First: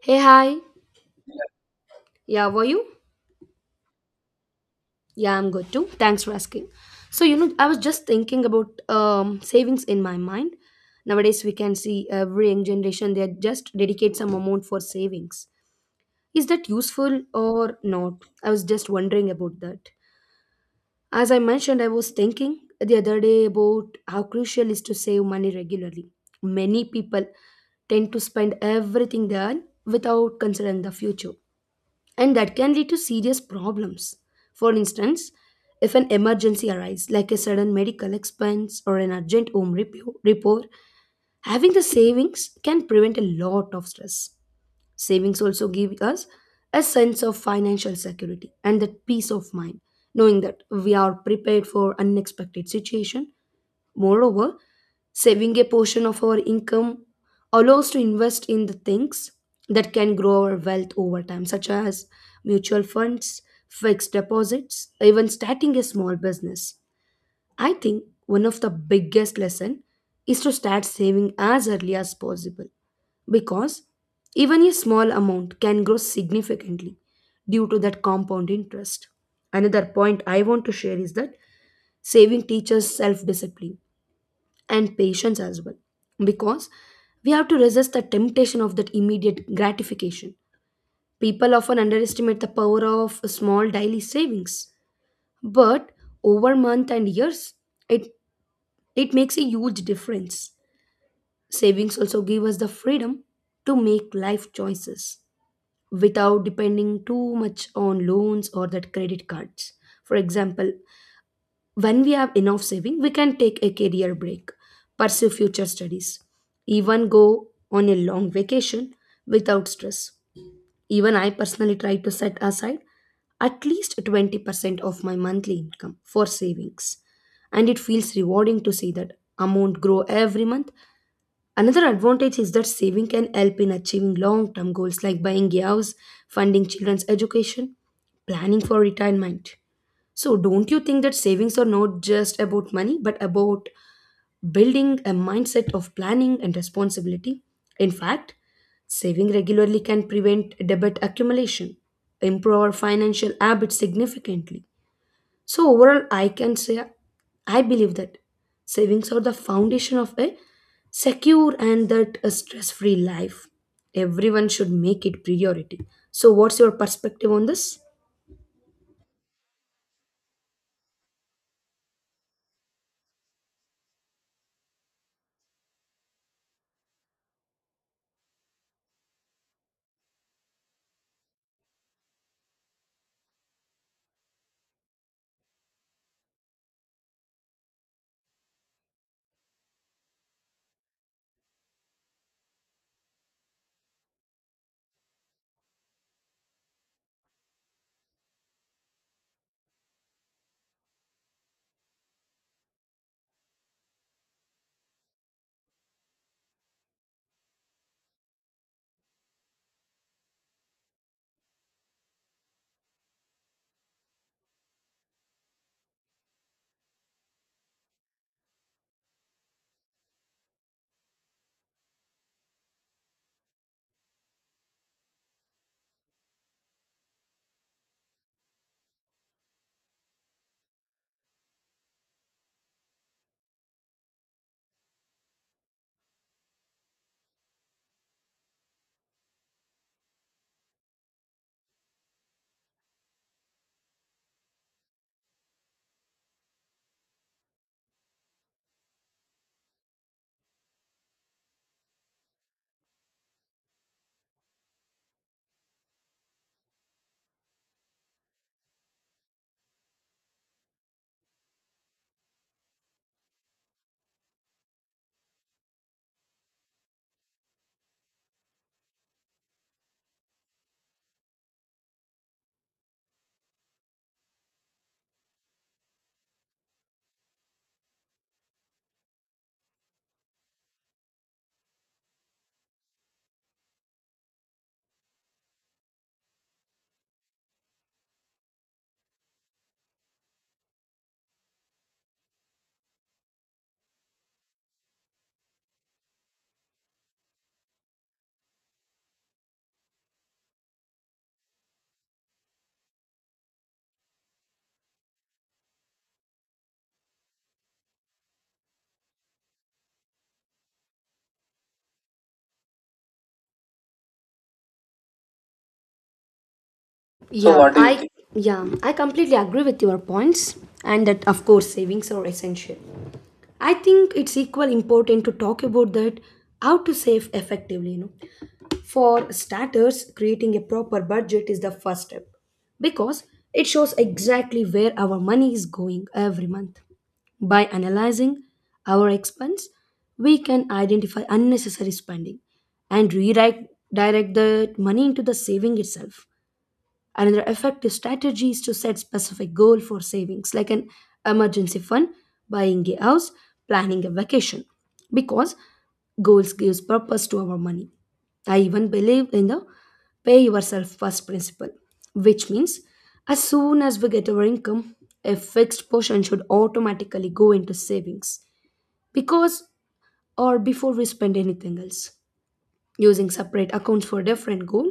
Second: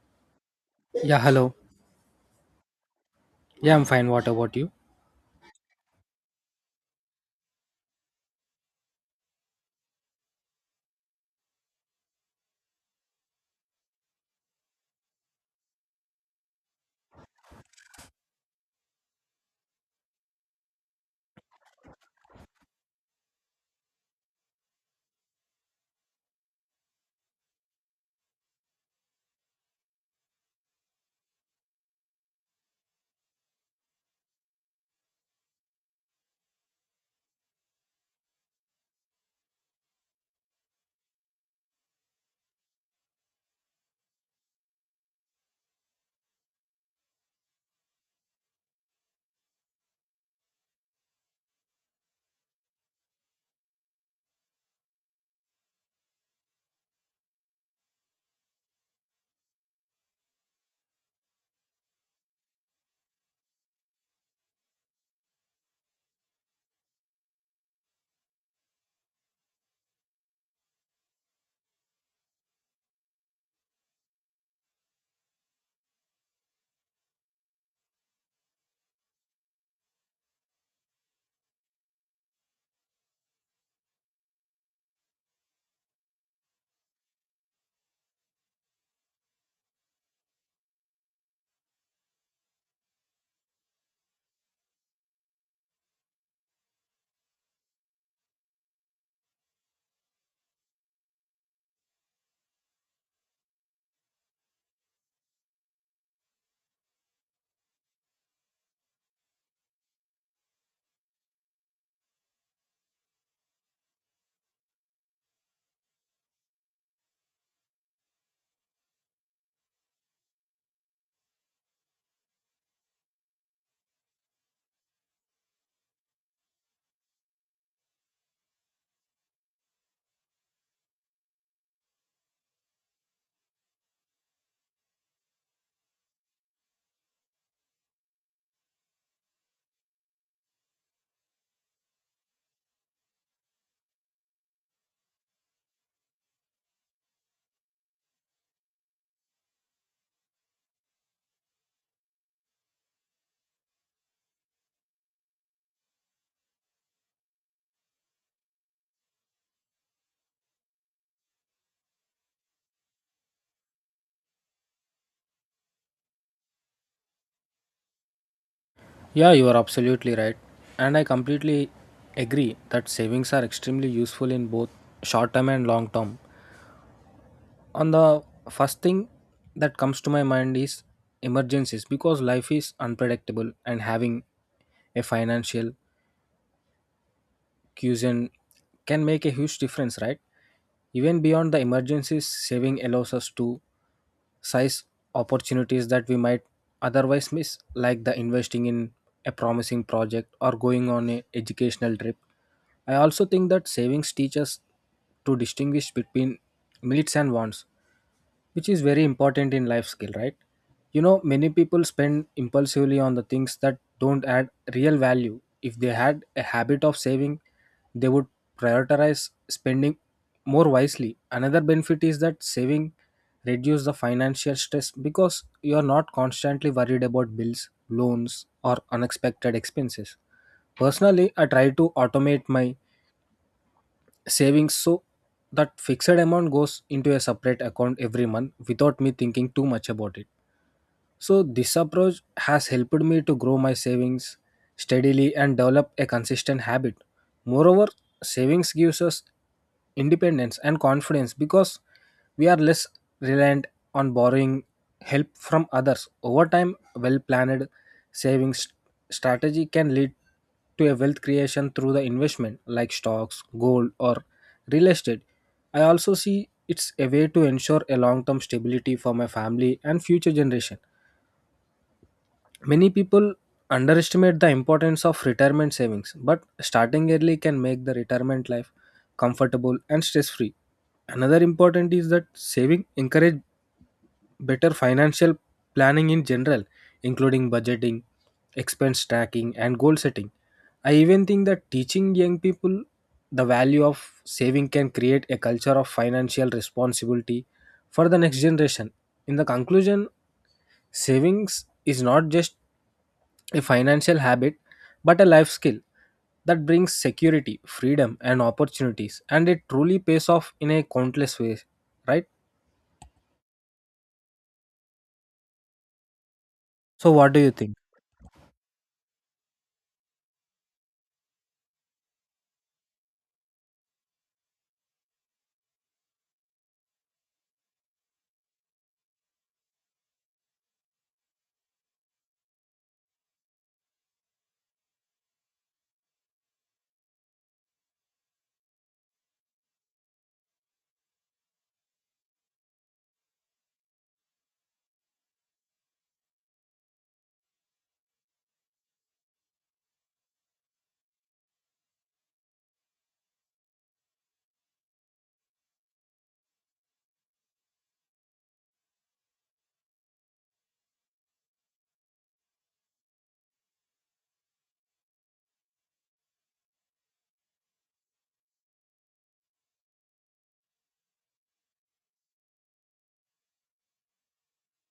Hey, hi. Yeah, hello. Yeah, were you? Yeah, I'm fine. What about you? Yeah, I'm good too. Thanks for asking. So, I was just thinking about savings in my mind. Nowadays, we can see every young generation, they just dedicate some amount for savings. Is that useful or not? I was just wondering about that. As I mentioned, I was thinking the other day about how crucial is to save money regularly. Many people tend to spend everything they earn without considering the future, and that can lead to serious problems. For instance, if an emergency arises, like a sudden medical expense or an urgent home repair, having the savings can prevent a lot of stress. Savings also give us a sense of financial security and that peace of mind, knowing that we are prepared for unexpected situation. Moreover, saving a portion of our income allows to invest in the things that can grow our wealth over time, such as mutual funds, fixed deposits, even starting a small business. I think one of the biggest lesson is to start saving as early as possible, because even a small amount can grow significantly due to that compound interest. Another point I want to share is that saving teaches self discipline and patience as well, because we have to resist the temptation of that immediate gratification. People often underestimate the power of small daily savings, but over month and years it it makes a huge difference. Savings also give us the freedom to make life choices without depending too much on loans or that credit cards. For example, when we have enough saving, we can take a career break, pursue future studies, even go on a long vacation without stress. Even I personally try to set aside at least 20% of my monthly income for savings. And it feels rewarding to see that amount grow every month. Another advantage is that saving can help in achieving long term goals like buying a house, funding children's education, planning for retirement. So, don't you think that savings are not just about money, but about building a mindset of planning and responsibility? In fact, saving regularly can prevent debt accumulation, improve our financial habits significantly. So, overall, I can say I believe that savings are the foundation of a secure and that a stress-free life. Everyone should make it priority. So, what's your perspective on this? Yeah, you are absolutely right. And I completely agree that savings are extremely useful in both short term and long term. On the first thing that comes to my mind is emergencies, because life is unpredictable and having a financial cuisine can make a huge difference, right? Even beyond the emergencies, saving allows us to size opportunities that we might otherwise miss, like the investing in a promising project or going on a educational trip. I also think that savings teach us to distinguish between needs and wants, which is very important in life skill, right? Many people spend impulsively on the things that don't add real value. If they had a habit of saving, they would prioritize spending more wisely. Another benefit is that saving reduce the financial stress because you are not constantly worried about bills, loans, or unexpected expenses. Personally, I try to automate my savings so that fixed amount goes into a separate account every month without me thinking too much about it. So, this approach has helped me to grow my savings steadily and develop a consistent habit. Moreover, savings gives us independence and confidence because we are less reliant on borrowing help from others. Over time, well planned savings strategy can lead to a wealth creation through the investment like stocks, gold, or real estate. I also see it's a way to ensure a long term stability for my family and future generation. Many people underestimate the importance of retirement savings, but starting early can make the retirement life comfortable and stress free. Another important is that saving encourage better financial planning in general, including budgeting, expense tracking, and goal setting. I even think that teaching young people the value of saving can create a culture of financial responsibility for the next generation. In the conclusion, savings is not just a financial habit, but a life skill that brings security, freedom, and opportunities. And it truly pays off in a countless ways, right? So, what do So, you yeah, what think? do you I think? Yeah, I completely agree with your points, and that of course savings are essential. I think it's equal important to talk about that how to save effectively, you know. For starters, creating a proper budget is the first step, because it shows exactly where our money is going every month. By analyzing our expense, we can identify unnecessary spending and redirect direct the money into the saving itself. Another effective strategy is to set specific goal for savings, like an emergency fund, buying a house, planning a vacation, because goals gives purpose to our money. I even believe in the pay yourself first principle, which means as soon as we get our income, a fixed portion should automatically go into savings, because or before we spend anything else. Using separate accounts for different goal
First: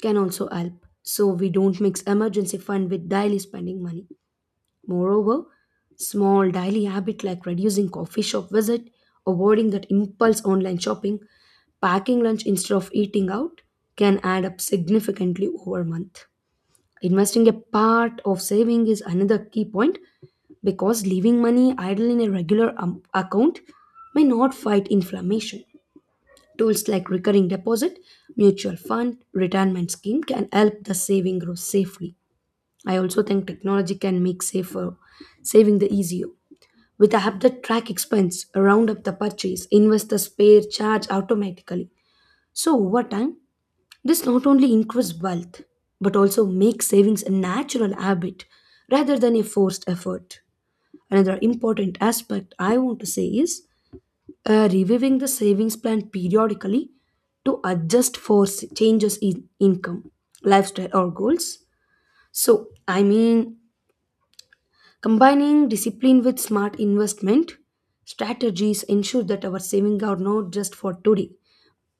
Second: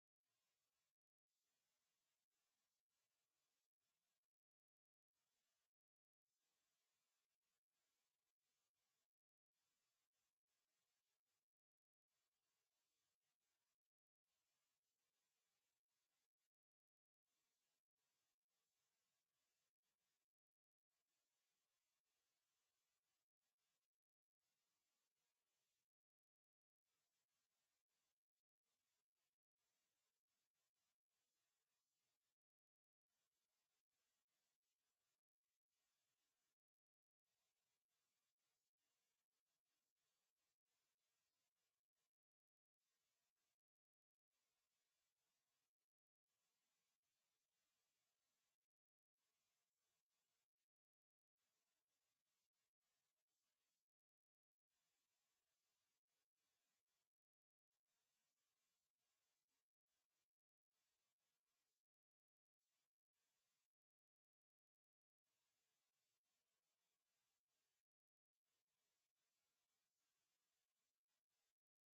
can also help, so we don't mix emergency fund with daily spending money. Moreover, small daily habit like reducing coffee shop visit, avoiding that impulse online shopping, packing lunch instead of eating out can add up significantly over a month. Investing a part of saving is another key point, because leaving money idle in a regular account may not fight inflammation. Tools like recurring deposit, mutual fund, retirement scheme can help the saving grow safely. I also think technology can make safer saving the easier. With a app that track expense, round up the purchase, invest the spare charge automatically. So over time, this not only increases wealth, but also makes savings a natural habit rather than a forced effort. Another important aspect I want to say is reviewing the savings plan periodically to adjust for changes in income, lifestyle, or goals. So, I mean, combining discipline with smart investment strategies ensure that our savings are not just for today,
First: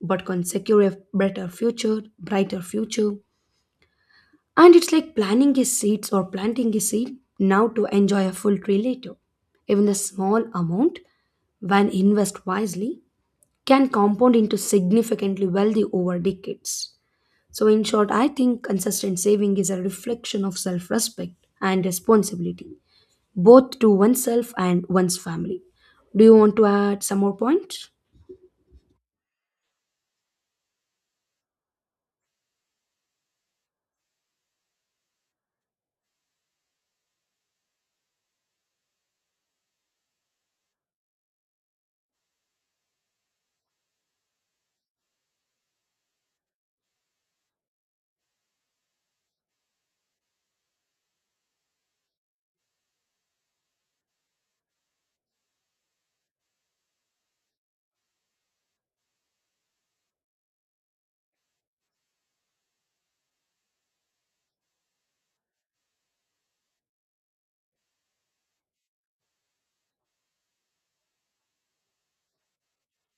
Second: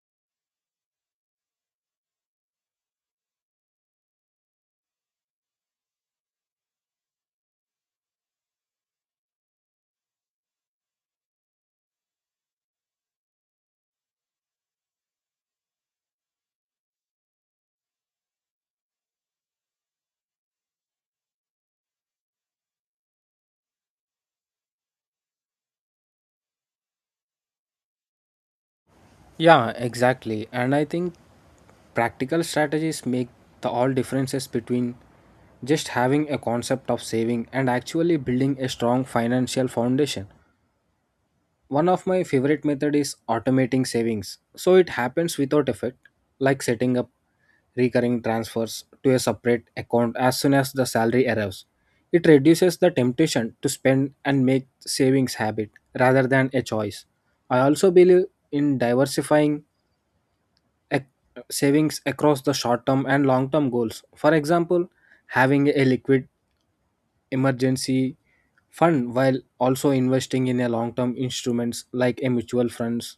but can secure a better future, brighter future. And it's like planning a seeds or planting a seed now to enjoy a full tree later. Even the small amount, when invest wisely, can compound into significantly wealthy over decades. So, in short, I think consistent saving is a reflection of self respect and responsibility, both to oneself and one's family. Do you want to add some more points? Yeah, exactly. And I think practical strategies make the all differences between just having a concept of saving and actually building a strong financial foundation. One of my favorite method is automating savings, so it happens without effort, like setting up recurring transfers to a separate account as soon as the salary arrives. It reduces the temptation to spend and make savings habit rather than a choice. I also believe in diversifying ac- savings across the short term and long term goals. For example, having a liquid emergency fund while also investing in a long term instruments like a mutual funds,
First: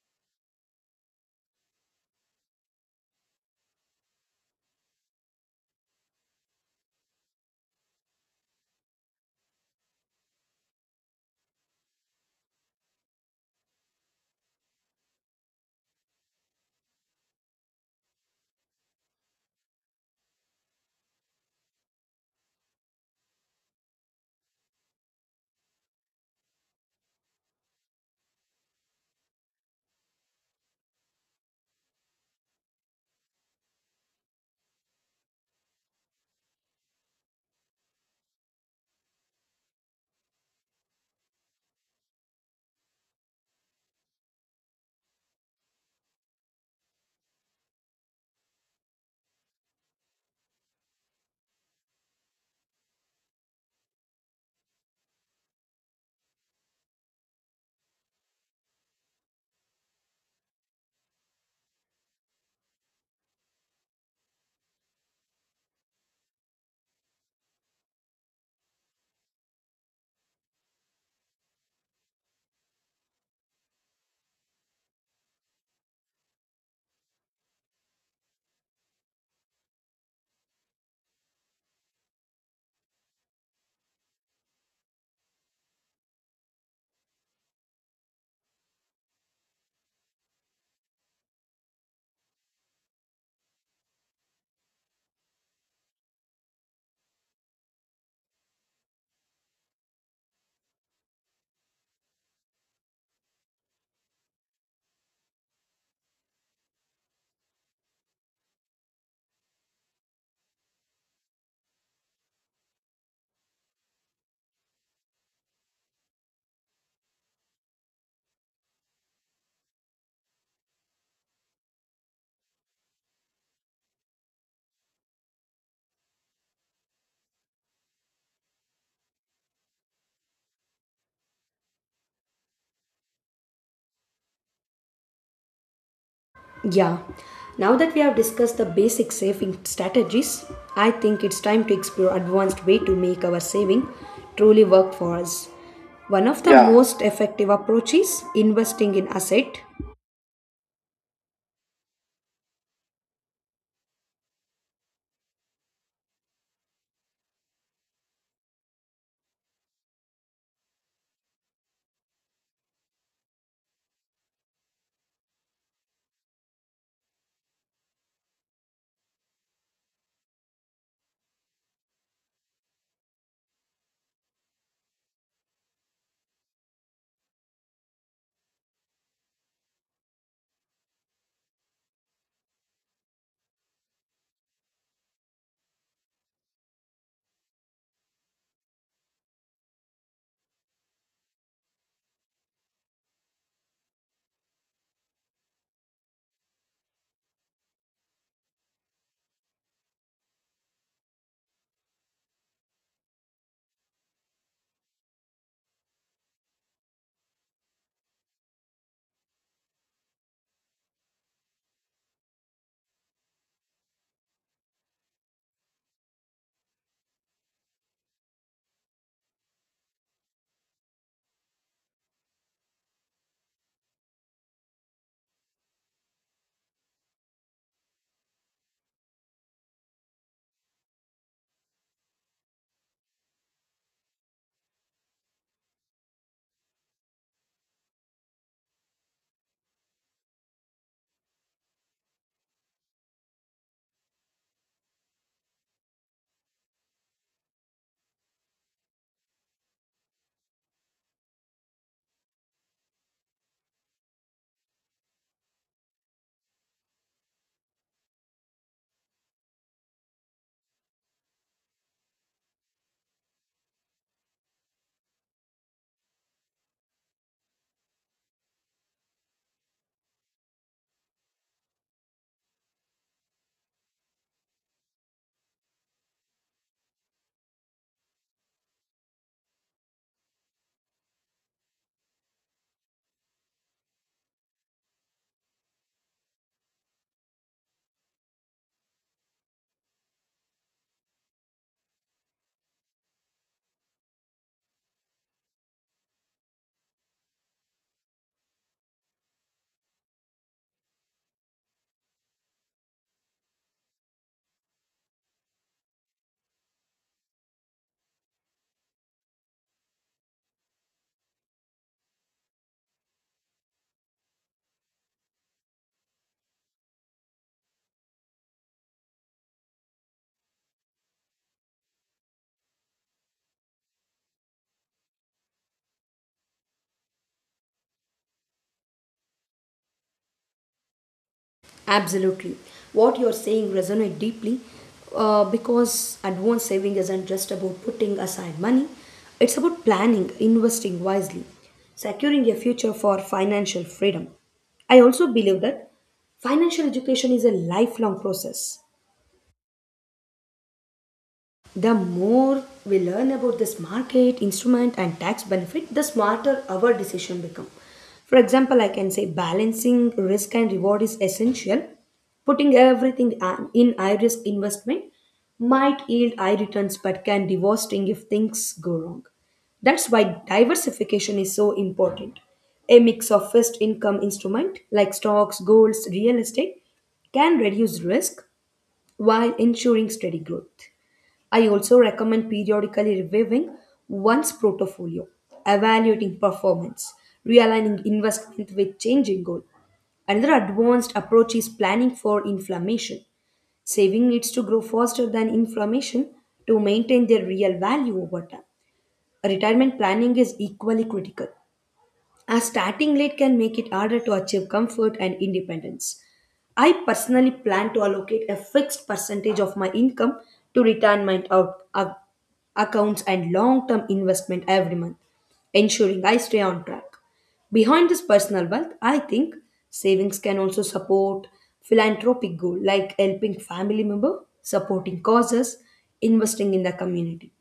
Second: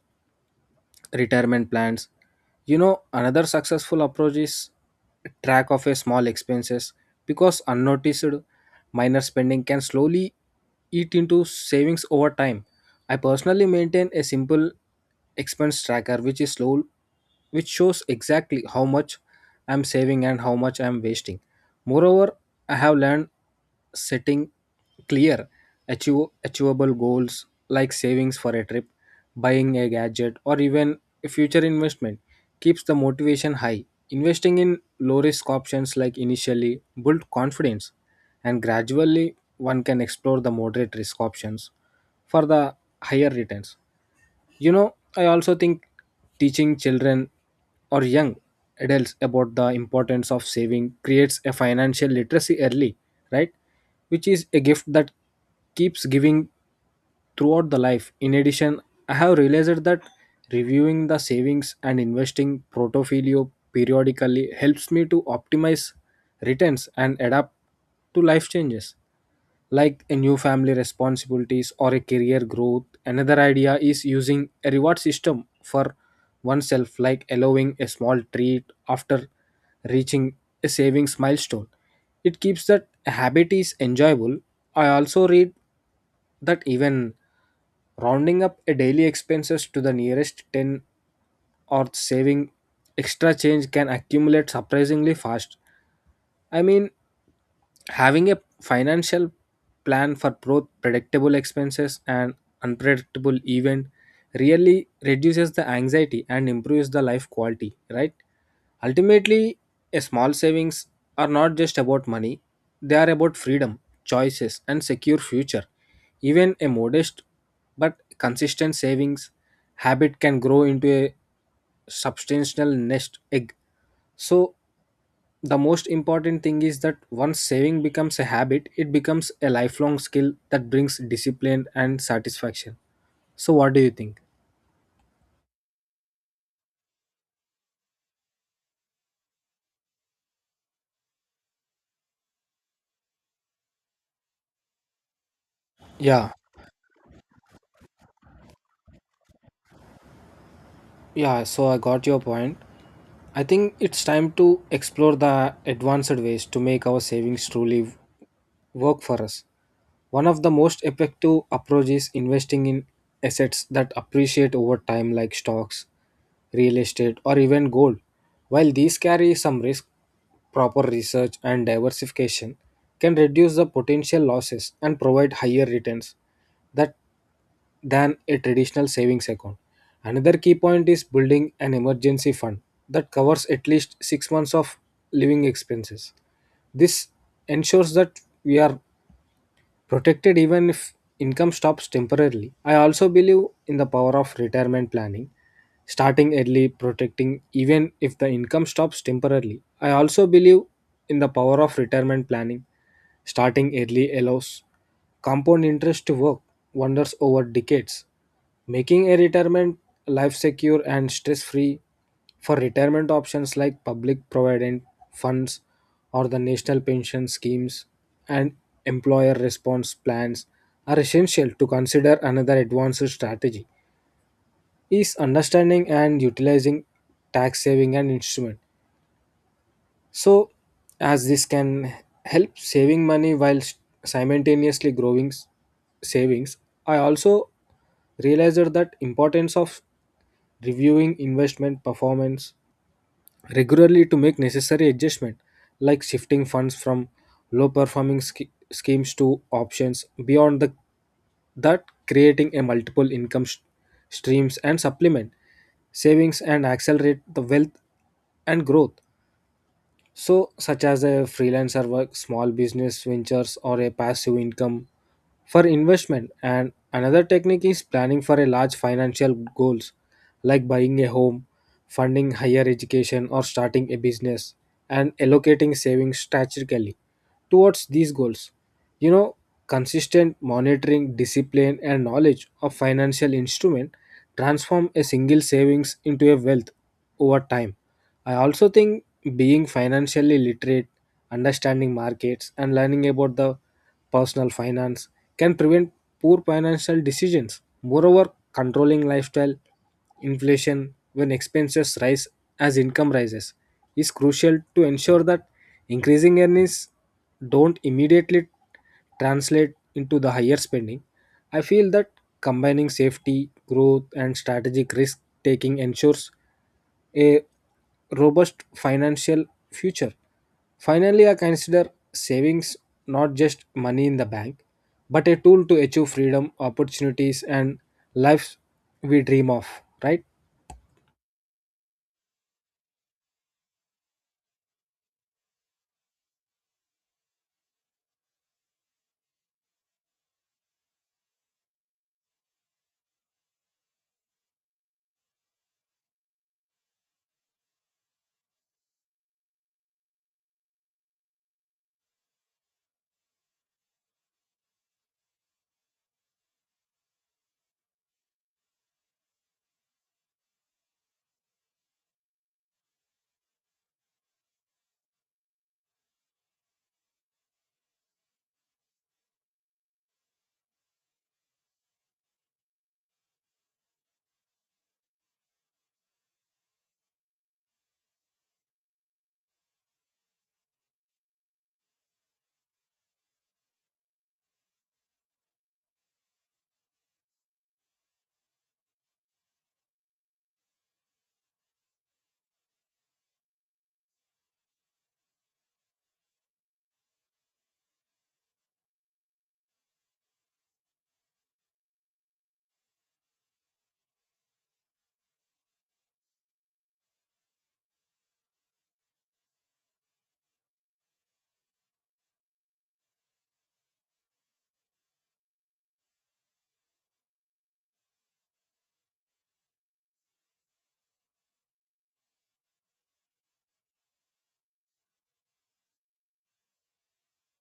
retirement plans. Another successful approach is track of a small expenses, because unnoticed minor spending can slowly eat into savings over time. I personally maintain a simple expense tracker which is slow, which shows exactly how much I'm saving and how much I'm wasting. Moreover, I have learned setting clear, achievable goals like savings for a trip, buying a gadget, or even a future investment keeps the motivation high. Investing in low risk options like initially build confidence, and gradually one can explore the moderate risk options for the higher returns. I also think teaching children or young adults about the importance of saving creates a financial literacy early, right? Which is a gift that keeps giving throughout the life. In addition, I have realized that reviewing the savings and investing portfolio periodically helps me to optimize returns and adapt to life changes like a new family responsibilities or a career growth. Another idea is using a reward system for oneself, like allowing a small treat after reaching a savings milestone. It keeps that habit is enjoyable. I also read that even rounding up a daily expenses to the nearest 10 or saving extra change can accumulate surprisingly fast. I mean, having a financial plan for both predictable expenses and unpredictable event really reduces the anxiety and improves the life quality, right? Ultimately, a small savings are not just about money, they are about freedom, choices, and secure future. Even a modest but consistent savings habit can grow into a substantial nest egg. So the most important thing is that once saving becomes a habit, it becomes a lifelong skill that brings discipline and satisfaction. So, what do you think? Yeah. Now that we have discussed the basic saving strategies, I think it's time to explore advanced way to make our saving truly work for us. One Yeah, of the, yeah, most effective approaches is investing in asset. yeah, so I got your point. I think it's time to explore the advanced ways to make our savings truly work for us. One of the most effective approaches is investing in assets that appreciate over time, like stocks, real estate, or even gold. While these carry some risk, proper research and diversification can reduce the potential losses and provide higher returns. That than a traditional savings account. Another key point is building an emergency fund that covers at least 6 months of living expenses. This ensures that we are protected even if income stops temporarily. I also believe in the power of retirement planning, starting early, protecting even if the income stops temporarily. I also believe in the power of retirement planning, starting early allows compound interest to work wonders over decades, making a retirement life secure and stress free. For retirement options like public provident funds or the national pension schemes and employer response plans are essential to consider. Another advanced strategy is understanding and utilizing tax saving and instrument, so as this can help saving money while simultaneously growing savings. I also realized that importance of reviewing investment performance regularly to make necessary adjustment, like shifting funds from low performing schemes to options beyond the that, creating a multiple income streams and supplement savings and accelerate the wealth and growth, so, such as a freelancer work, small business ventures, or a passive income for investment. And another technique is planning for a large financial goals like buying a home, funding higher education, or starting a business, and allocating savings strategically towards these goals. You know, consistent monitoring, discipline, and knowledge of financial instrument transform a single savings into a wealth over time. I also think being financially literate, understanding markets, and learning about the personal finance can prevent poor financial decisions. Moreover, controlling lifestyle inflation when expenses rise as income rises is crucial to ensure that increasing earnings don't immediately translate into the higher spending. I feel that combining safety, growth, and strategic risk taking ensures a robust financial future. Finally, I consider savings not just money in the bank, but a tool to achieve freedom, opportunities, and lives we dream of, right? Absolutely. What you're saying resonates deeply, because advanced saving isn't just about putting aside money, it's about planning, investing wisely, securing a future for financial freedom. I also believe that financial education is a lifelong process. The more we learn about this market, instrument, and tax benefit, the smarter our decision become. For example, I can say balancing risk and reward is essential. Putting everything in high risk investment might yield high returns but can be devastating if things go wrong. That's why diversification is so important. A mix of fixed income instrument like stocks, golds, real estate can reduce risk while ensuring steady growth. I also recommend periodically reviewing one's portfolio, evaluating performance, realigning investment with changing goal. Another advanced approach is planning for inflammation. Saving needs to grow faster than inflammation to maintain their real value over time. Retirement planning is equally critical, as starting late can make it harder to achieve comfort and independence. I personally plan to allocate a fixed percentage of my income to accounts and long term investment every month, ensuring I stay on track. Behind this personal wealth, I think savings can also support philanthropic goals like helping family member, supporting causes, investing in the community.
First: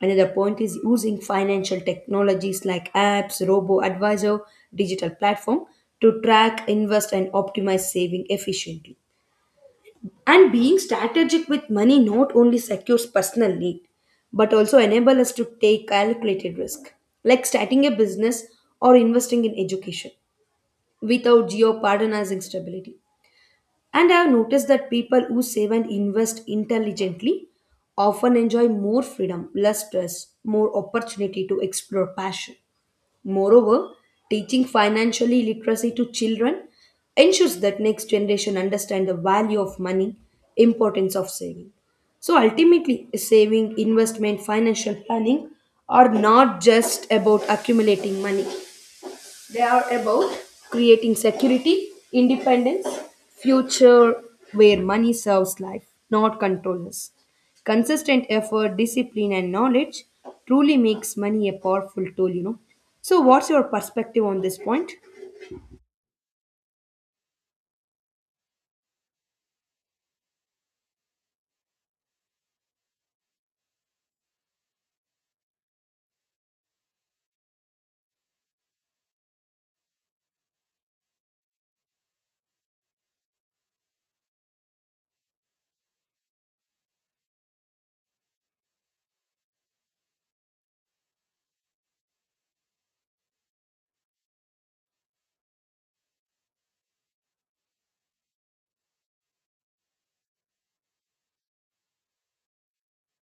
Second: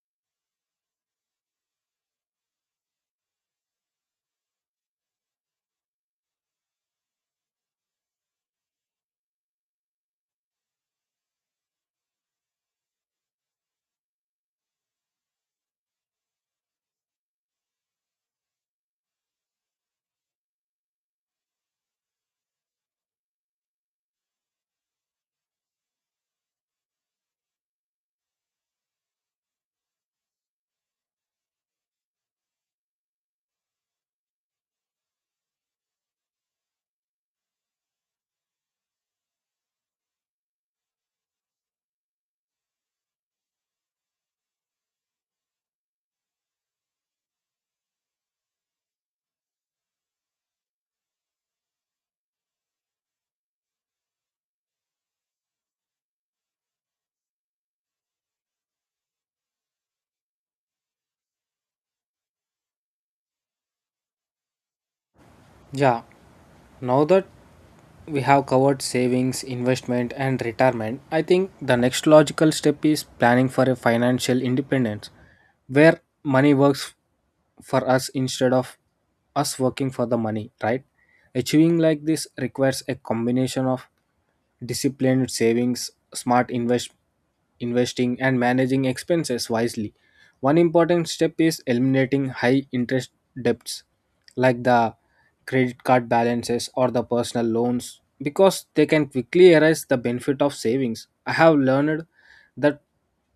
Another point is using financial technologies like apps, robo advisor, digital platform to track, invest, and optimize saving efficiently. And being strategic with money not only secures personal need, but also enable us to take calculated risk, like starting a business or investing in education without jeopardizing stability. And I've noticed that people who save and invest intelligently often enjoy more freedom, less stress, more opportunity to explore passion. Moreover, teaching financially literacy to children ensures that next generation understand the value of money, importance of saving. So ultimately, saving, investment, financial planning are not just about accumulating money. They are about creating security, independence, future where money serves life, not control us. Consistent effort, discipline, and knowledge truly makes money a powerful tool, you know. So, what's your perspective on this point? Yeah, now that we have covered savings, investment, and retirement, I think the next logical step is planning for a financial independence where money works for us instead of us working for the money, right? Achieving like this requires a combination of disciplined savings, smart investing, and managing expenses wisely. One important step is eliminating high interest debts like the credit card balances or the personal loans, because they can quickly erase the benefit of savings. I have learned that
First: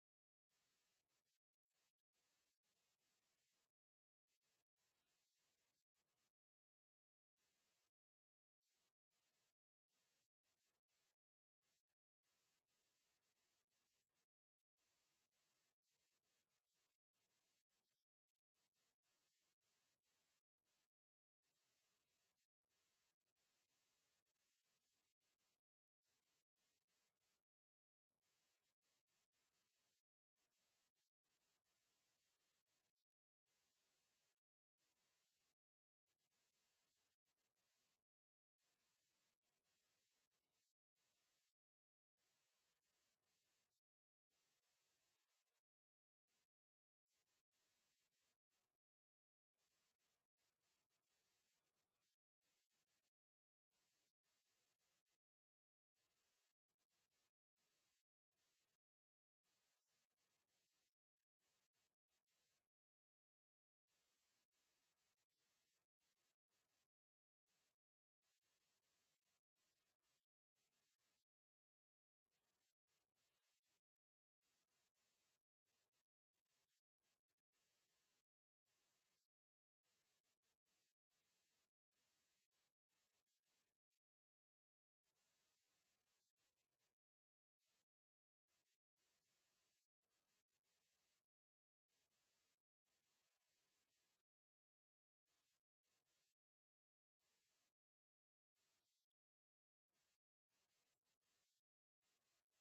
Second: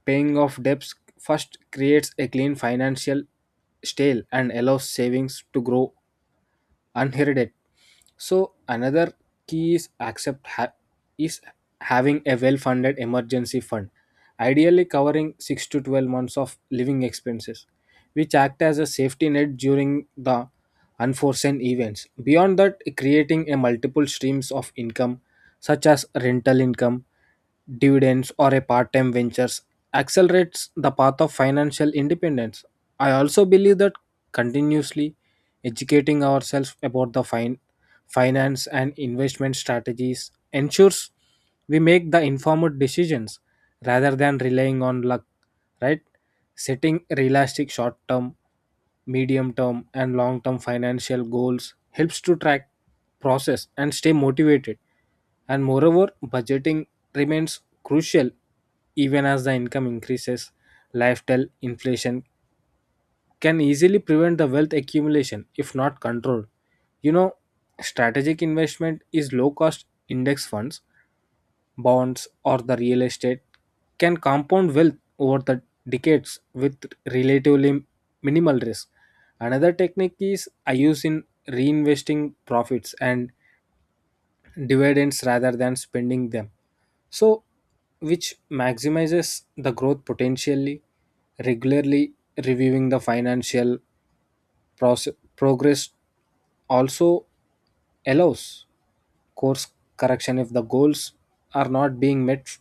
paying off debts first creates a clean financial stale and allows savings to grow unheralded. So another key is having a well-funded emergency fund, ideally covering 6 to 12 months of living expenses, which act as a safety net during the unforeseen events. Beyond that, creating a multiple streams of income such as rental income, dividends, or a part time ventures accelerates the path of financial independence. I also believe that continuously educating ourselves about the finance and investment strategies ensures we make the informed decisions rather than relying on luck, right? Setting realistic short term, medium term, and long term financial goals helps to track process and stay motivated. And moreover, budgeting remains crucial even as the income increases. Lifestyle inflation can easily prevent the wealth accumulation if not controlled. You know, strategic investment is low cost index funds, bonds, or the real estate can compound wealth over the decades with relatively minimal risk. Another technique is I use in reinvesting profits and dividends rather than spending them, so, which maximizes the growth potentially. Regularly reviewing the financial progress also allows course correction if the goals are not being met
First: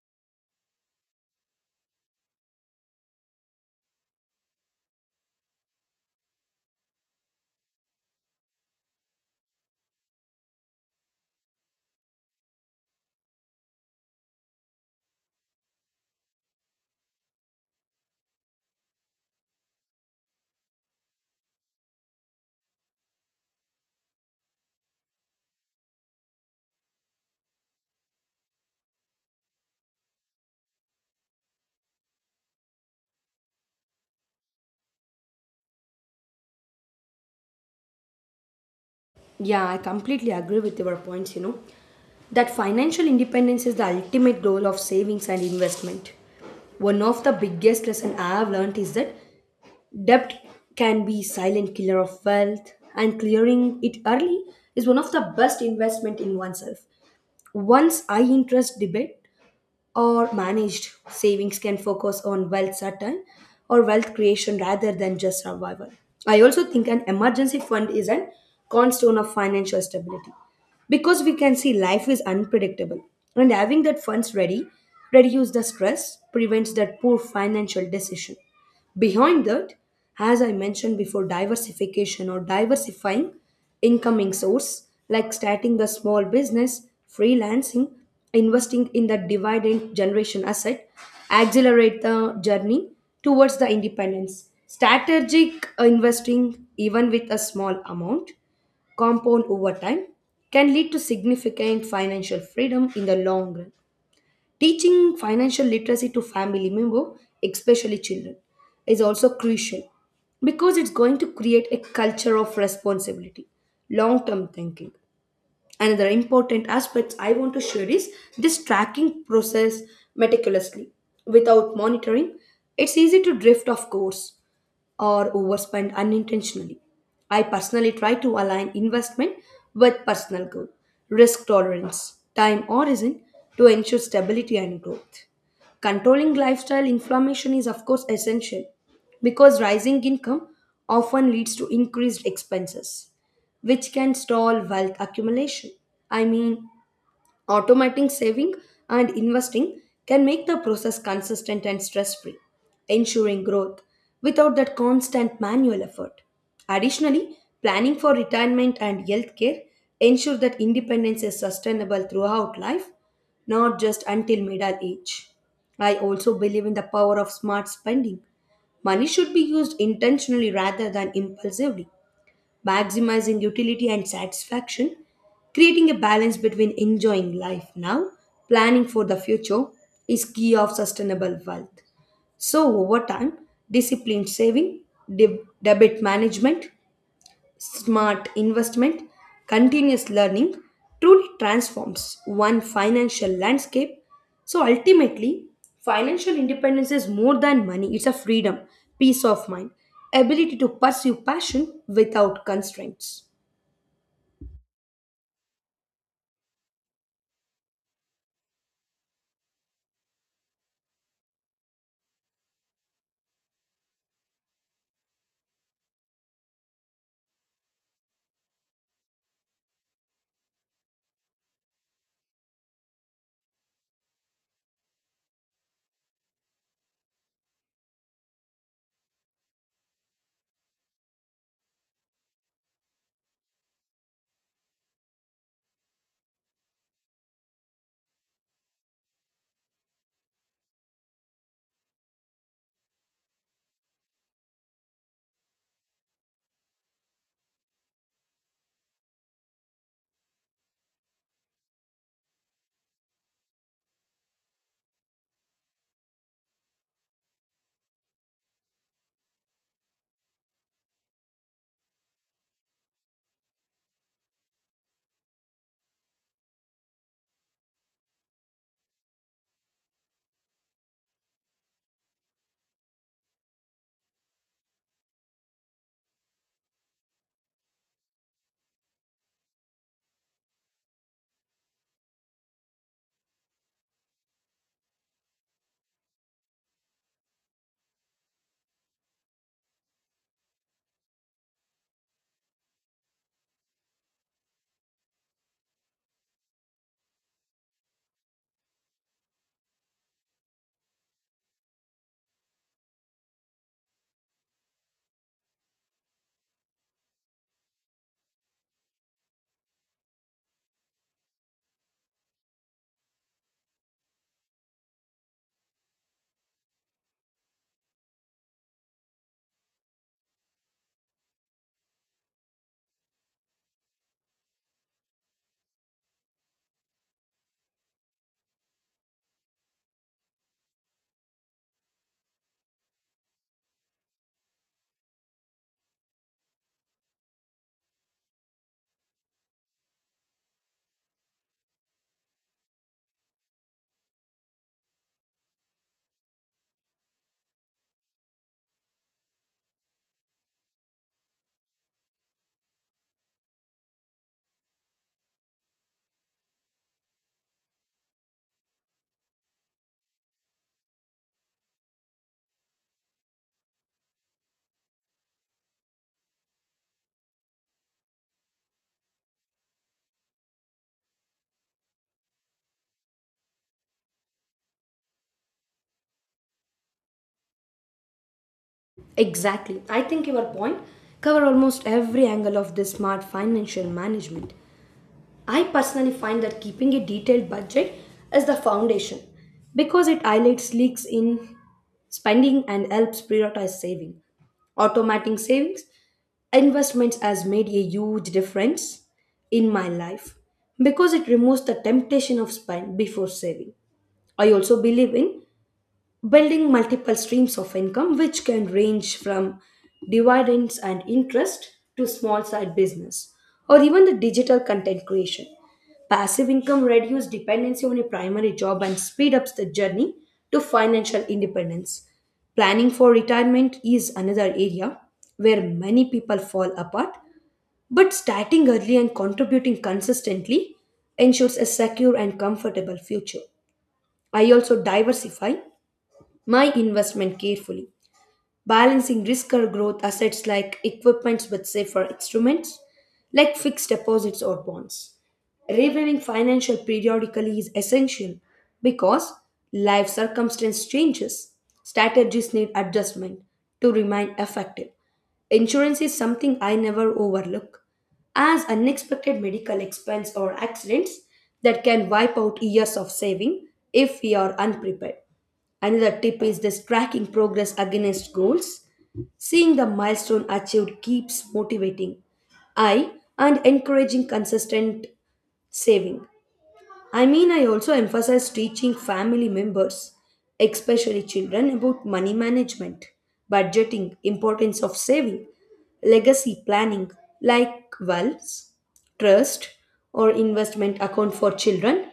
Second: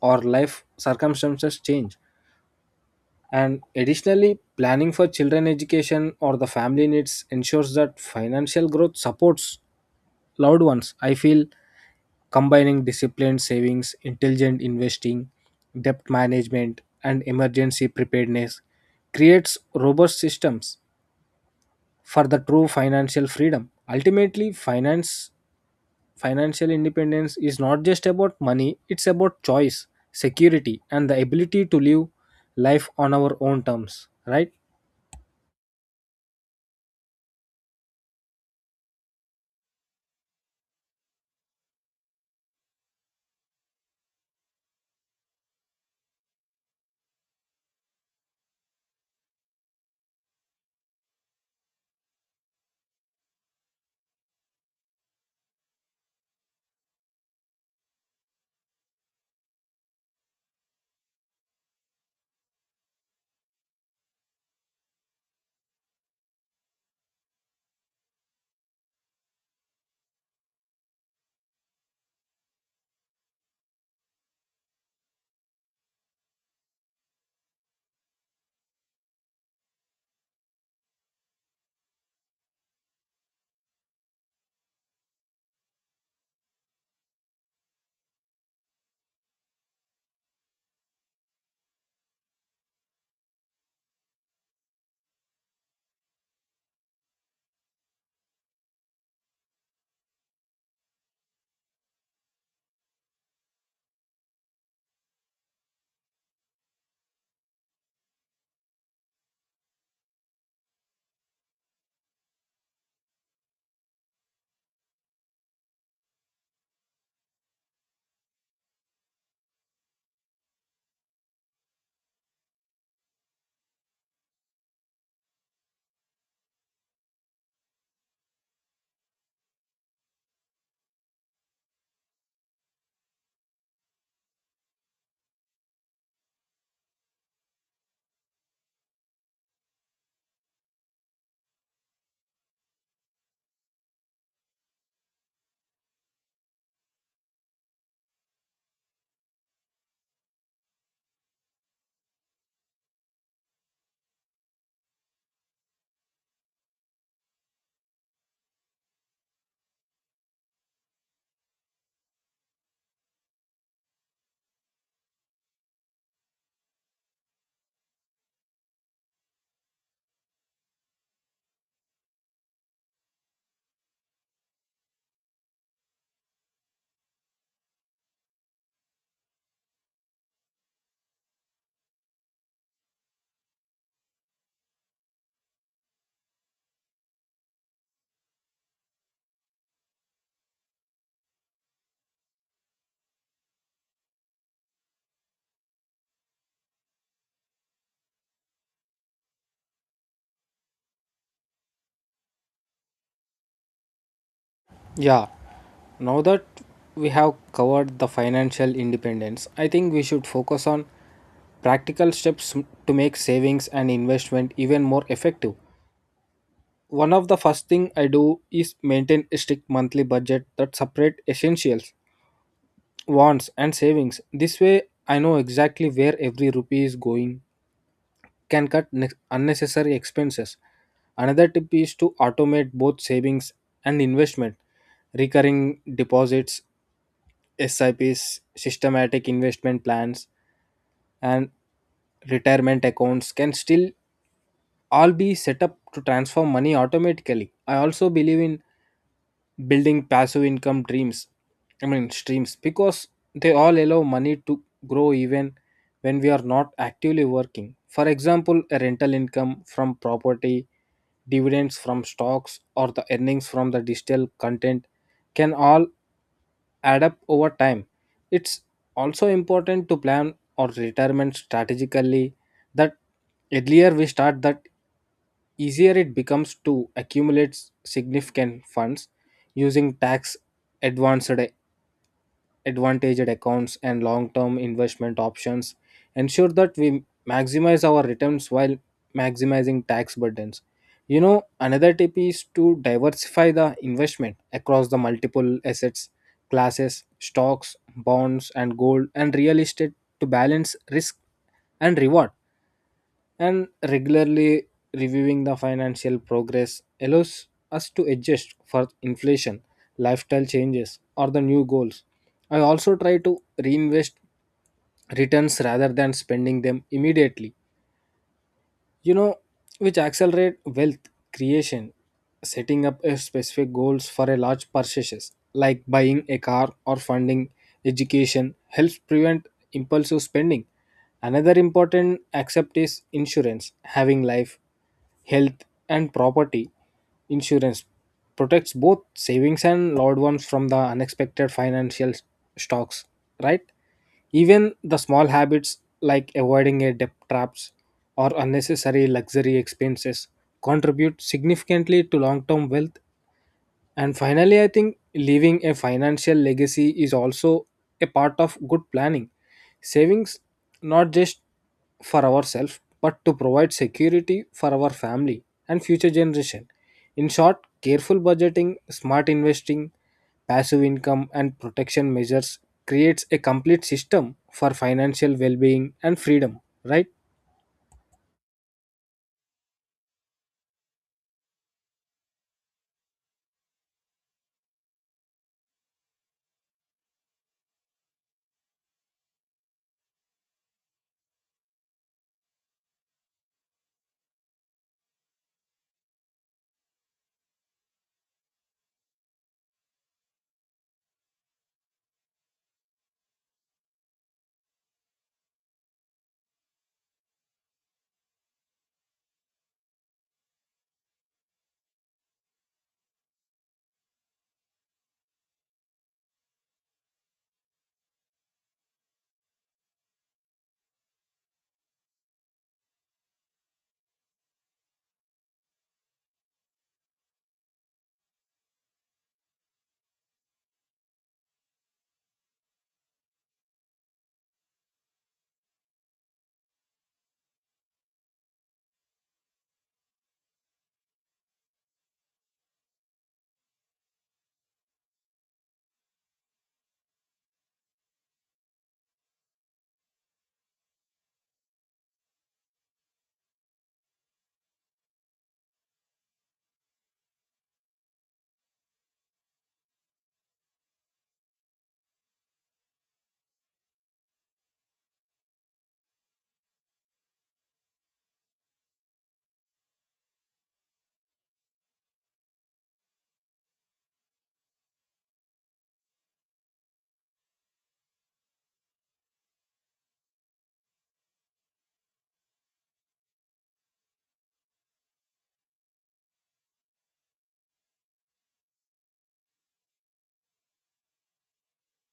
or life circumstances change. And additionally, planning for children education or the family needs ensures that financial growth supports loved ones. I feel combining disciplined savings, intelligent investing, debt management, and emergency preparedness creates robust systems for the true financial freedom. Ultimately, finance financial independence is not just about money, it's about choice, security, and the ability to live life on our own terms, right? Yeah, I completely agree with your points, you know, that financial independence is the ultimate goal of savings and investment. One of the biggest lesson I have learned is that debt can be silent killer of wealth, and clearing it early is one of the best investment in oneself. Once high interest debit or managed savings can focus on wealth certain or wealth creation rather than just survival. I also think an emergency fund is a cornerstone of financial stability, because we can see life is unpredictable and having that funds ready reduces the stress, prevents that poor financial decision. Behind that, as I mentioned before, diversification or diversifying incoming source, like starting a small business, freelancing, investing in the dividend generation asset, accelerate the journey towards the independence. Strategic investing, even with a small amount, compound over time, can lead to significant financial freedom in the long run. Teaching financial literacy to family members, especially children, is also crucial, because it's going to create a culture of responsibility, long term thinking. Another important aspect I want to share is this tracking process meticulously. Without monitoring, it's easy to drift off course or overspend unintentionally. I personally try to align investment with personal goal, risk tolerance, time horizon to ensure stability and growth. Controlling lifestyle inflammation is, of course, essential, because rising income often leads to increased expenses, which can stall wealth accumulation. I mean, automating saving and investing can make the process consistent and stress free, ensuring growth without that constant manual effort. Additionally, planning for retirement and healthcare ensure that independence is sustainable throughout life, not just until middle age. I also believe in the power of smart spending. Money should be used intentionally rather than impulsively, maximizing utility and satisfaction. Creating a balance between enjoying life now, planning for the future is key of sustainable wealth. So over time, disciplined saving, debt management, smart investment, continuous learning truly transforms one financial landscape. So ultimately, financial independence is more than money, it's a freedom, peace of mind, ability to pursue passion without constraints. Yeah, now that we have covered the financial independence, I think we should focus on practical steps to make savings and investment even more effective. One of the first thing I do is maintain a strict monthly budget that separate essentials, wants and savings. This way I know exactly where every rupee is going, can cut unnecessary expenses. Another tip is to automate both savings and investment recurring deposits, SIPs, systematic investment plans, and retirement accounts can still all be set up to transfer money automatically. I also believe in building passive income streams, because they all allow money to grow even when we are not actively working. For example, a rental income from property, dividends from stocks, or the earnings from the digital content can all add up over time. It's also important to plan our retirement strategically. That earlier we start, that easier it becomes to accumulate significant funds using tax advanced advantaged accounts and long-term investment options ensure that we maximize our returns while maximizing tax burdens. Another tip is to diversify the investment across the multiple assets classes, stocks, bonds and gold and real estate, to balance risk and reward. And regularly reviewing the financial progress allows us to adjust for inflation, lifestyle changes, or the new goals. I also try to reinvest returns rather than spending them immediately, you know which accelerate wealth creation. Setting up a specific goals for a large purchases like buying a car or funding education helps prevent impulsive spending. Another important accept is insurance, having life, health and property insurance protects both savings and loved ones from the unexpected financial shocks, right? Even the small habits like avoiding a debt traps or unnecessary luxury expenses contribute significantly to long term wealth. And finally, I think leaving a financial legacy is also a part of good planning. Savings, not just for ourselves, but to provide security for our family and future generation. In short, careful budgeting, smart investing, passive income, and protection measures creates a complete system for financial well being and freedom, right? Exactly. I think your point cover almost every angle of this smart financial management. I personally find that keeping a detailed budget is the foundation, because it highlights leaks in spending and helps prioritize saving. Automating savings investments has made a huge difference in my life, because it removes the temptation of spend before saving. I also believe in building multiple streams of income, which can range from dividends and interest to small side business or even the digital content creation. Passive income reduces dependency on a primary job and speed up the journey to financial independence. Planning for retirement is another area where many people fall apart, but starting early and contributing consistently ensures a secure and comfortable future. I also diversify my investment carefully, balancing risk or growth assets like equipments with safer instruments like fixed deposits or bonds. Reviewing financial periodically is essential, because life circumstance changes. Strategies need adjustment to remain effective. Insurance is something I never overlook, as unexpected medical expense or accidents that can wipe out years of saving if we are unprepared. Another tip is this tracking progress against goals. Seeing the milestone achieved keeps motivating I and encouraging consistent saving. I mean, I also emphasize teaching family members, especially children, about money management, budgeting, importance of saving, legacy planning, like wealth, trust, or investment account for children,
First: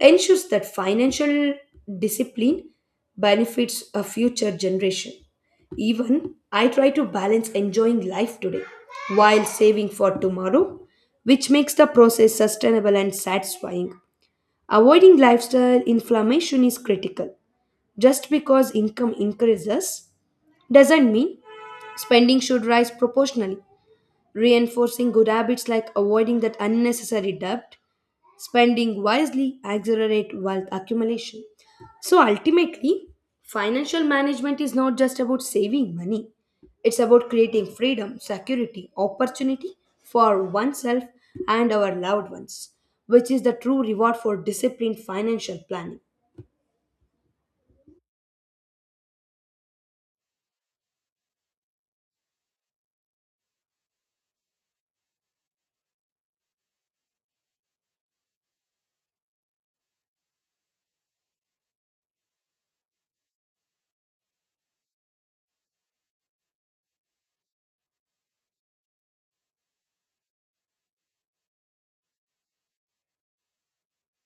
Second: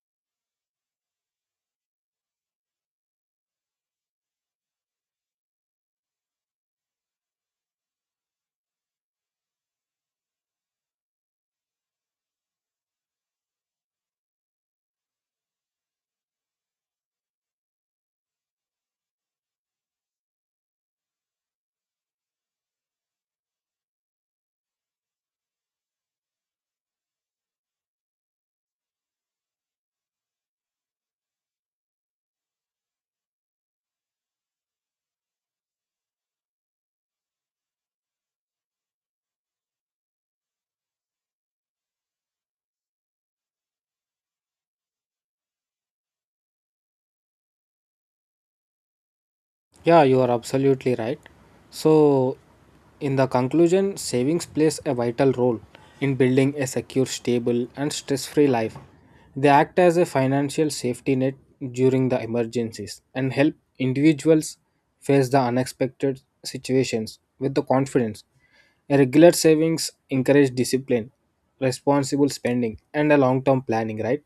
ensures that financial discipline benefits a future generation. Even I try to balance enjoying life today while saving for tomorrow, which makes the process sustainable and satisfying. Avoiding lifestyle inflammation is critical. Just because income increases doesn't mean spending should rise proportionally. Reinforcing good habits like avoiding that unnecessary debt, spending wisely accelerate wealth accumulation. So ultimately, financial management is not just about saving money. It's about creating freedom, security, opportunity for oneself and our loved ones, which is the true reward for disciplined financial planning. Yeah, you are absolutely right. So, in the conclusion, savings plays a vital role in building a secure, stable, and stress free life. They act as a financial safety net during the emergencies and help individuals face the unexpected situations with the confidence. A regular savings encourage discipline, responsible spending, and a long term planning, right?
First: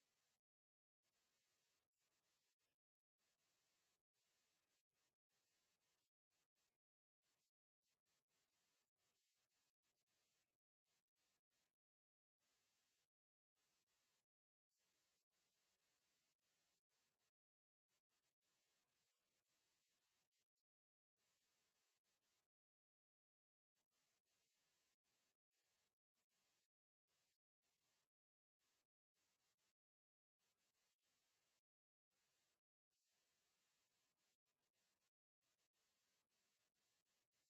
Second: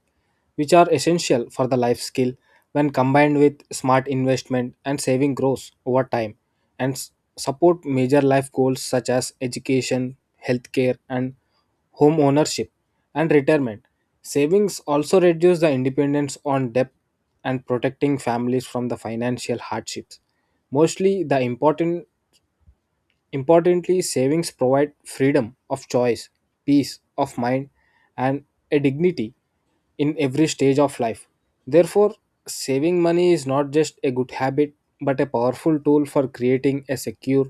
Which are essential for the life skill when combined with smart investment and saving grows over time and support major life goals such as education, healthcare, and home ownership and retirement. Savings also reduce the dependence on debt and protecting families from the financial hardships. Mostly the importantly savings provide freedom of choice, peace of mind and a dignity in every stage of life. Therefore, saving money is not just a good habit but a powerful tool for creating a secure,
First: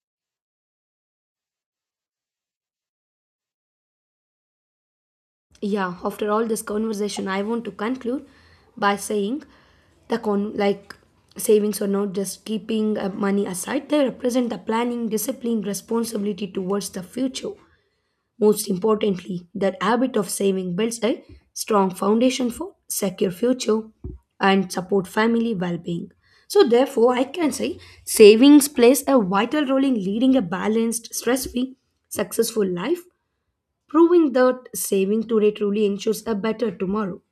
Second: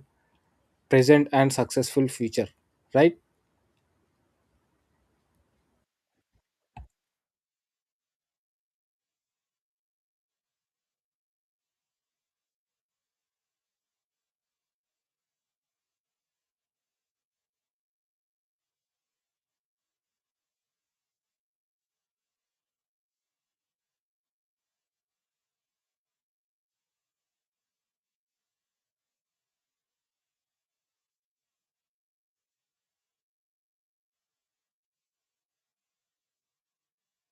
present, and successful future. Right? Yeah, after all this conversation, I want to conclude by saying the con, like, savings are not just keeping money aside. They represent the planning, discipline, responsibility towards the future. Most importantly, that habit of saving builds a strong foundation for secure future and support family well-being. So therefore, I can say savings plays a vital role in leading a balanced, stress-free, successful life, proving that saving today truly ensures a better tomorrow.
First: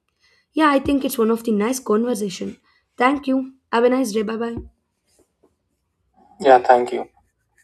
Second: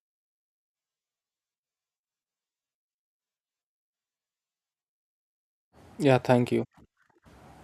Yeah, I think it's one of the nice conversation. Thank you. Have a nice day. Bye bye. Yeah, thank Yeah, you. thank you.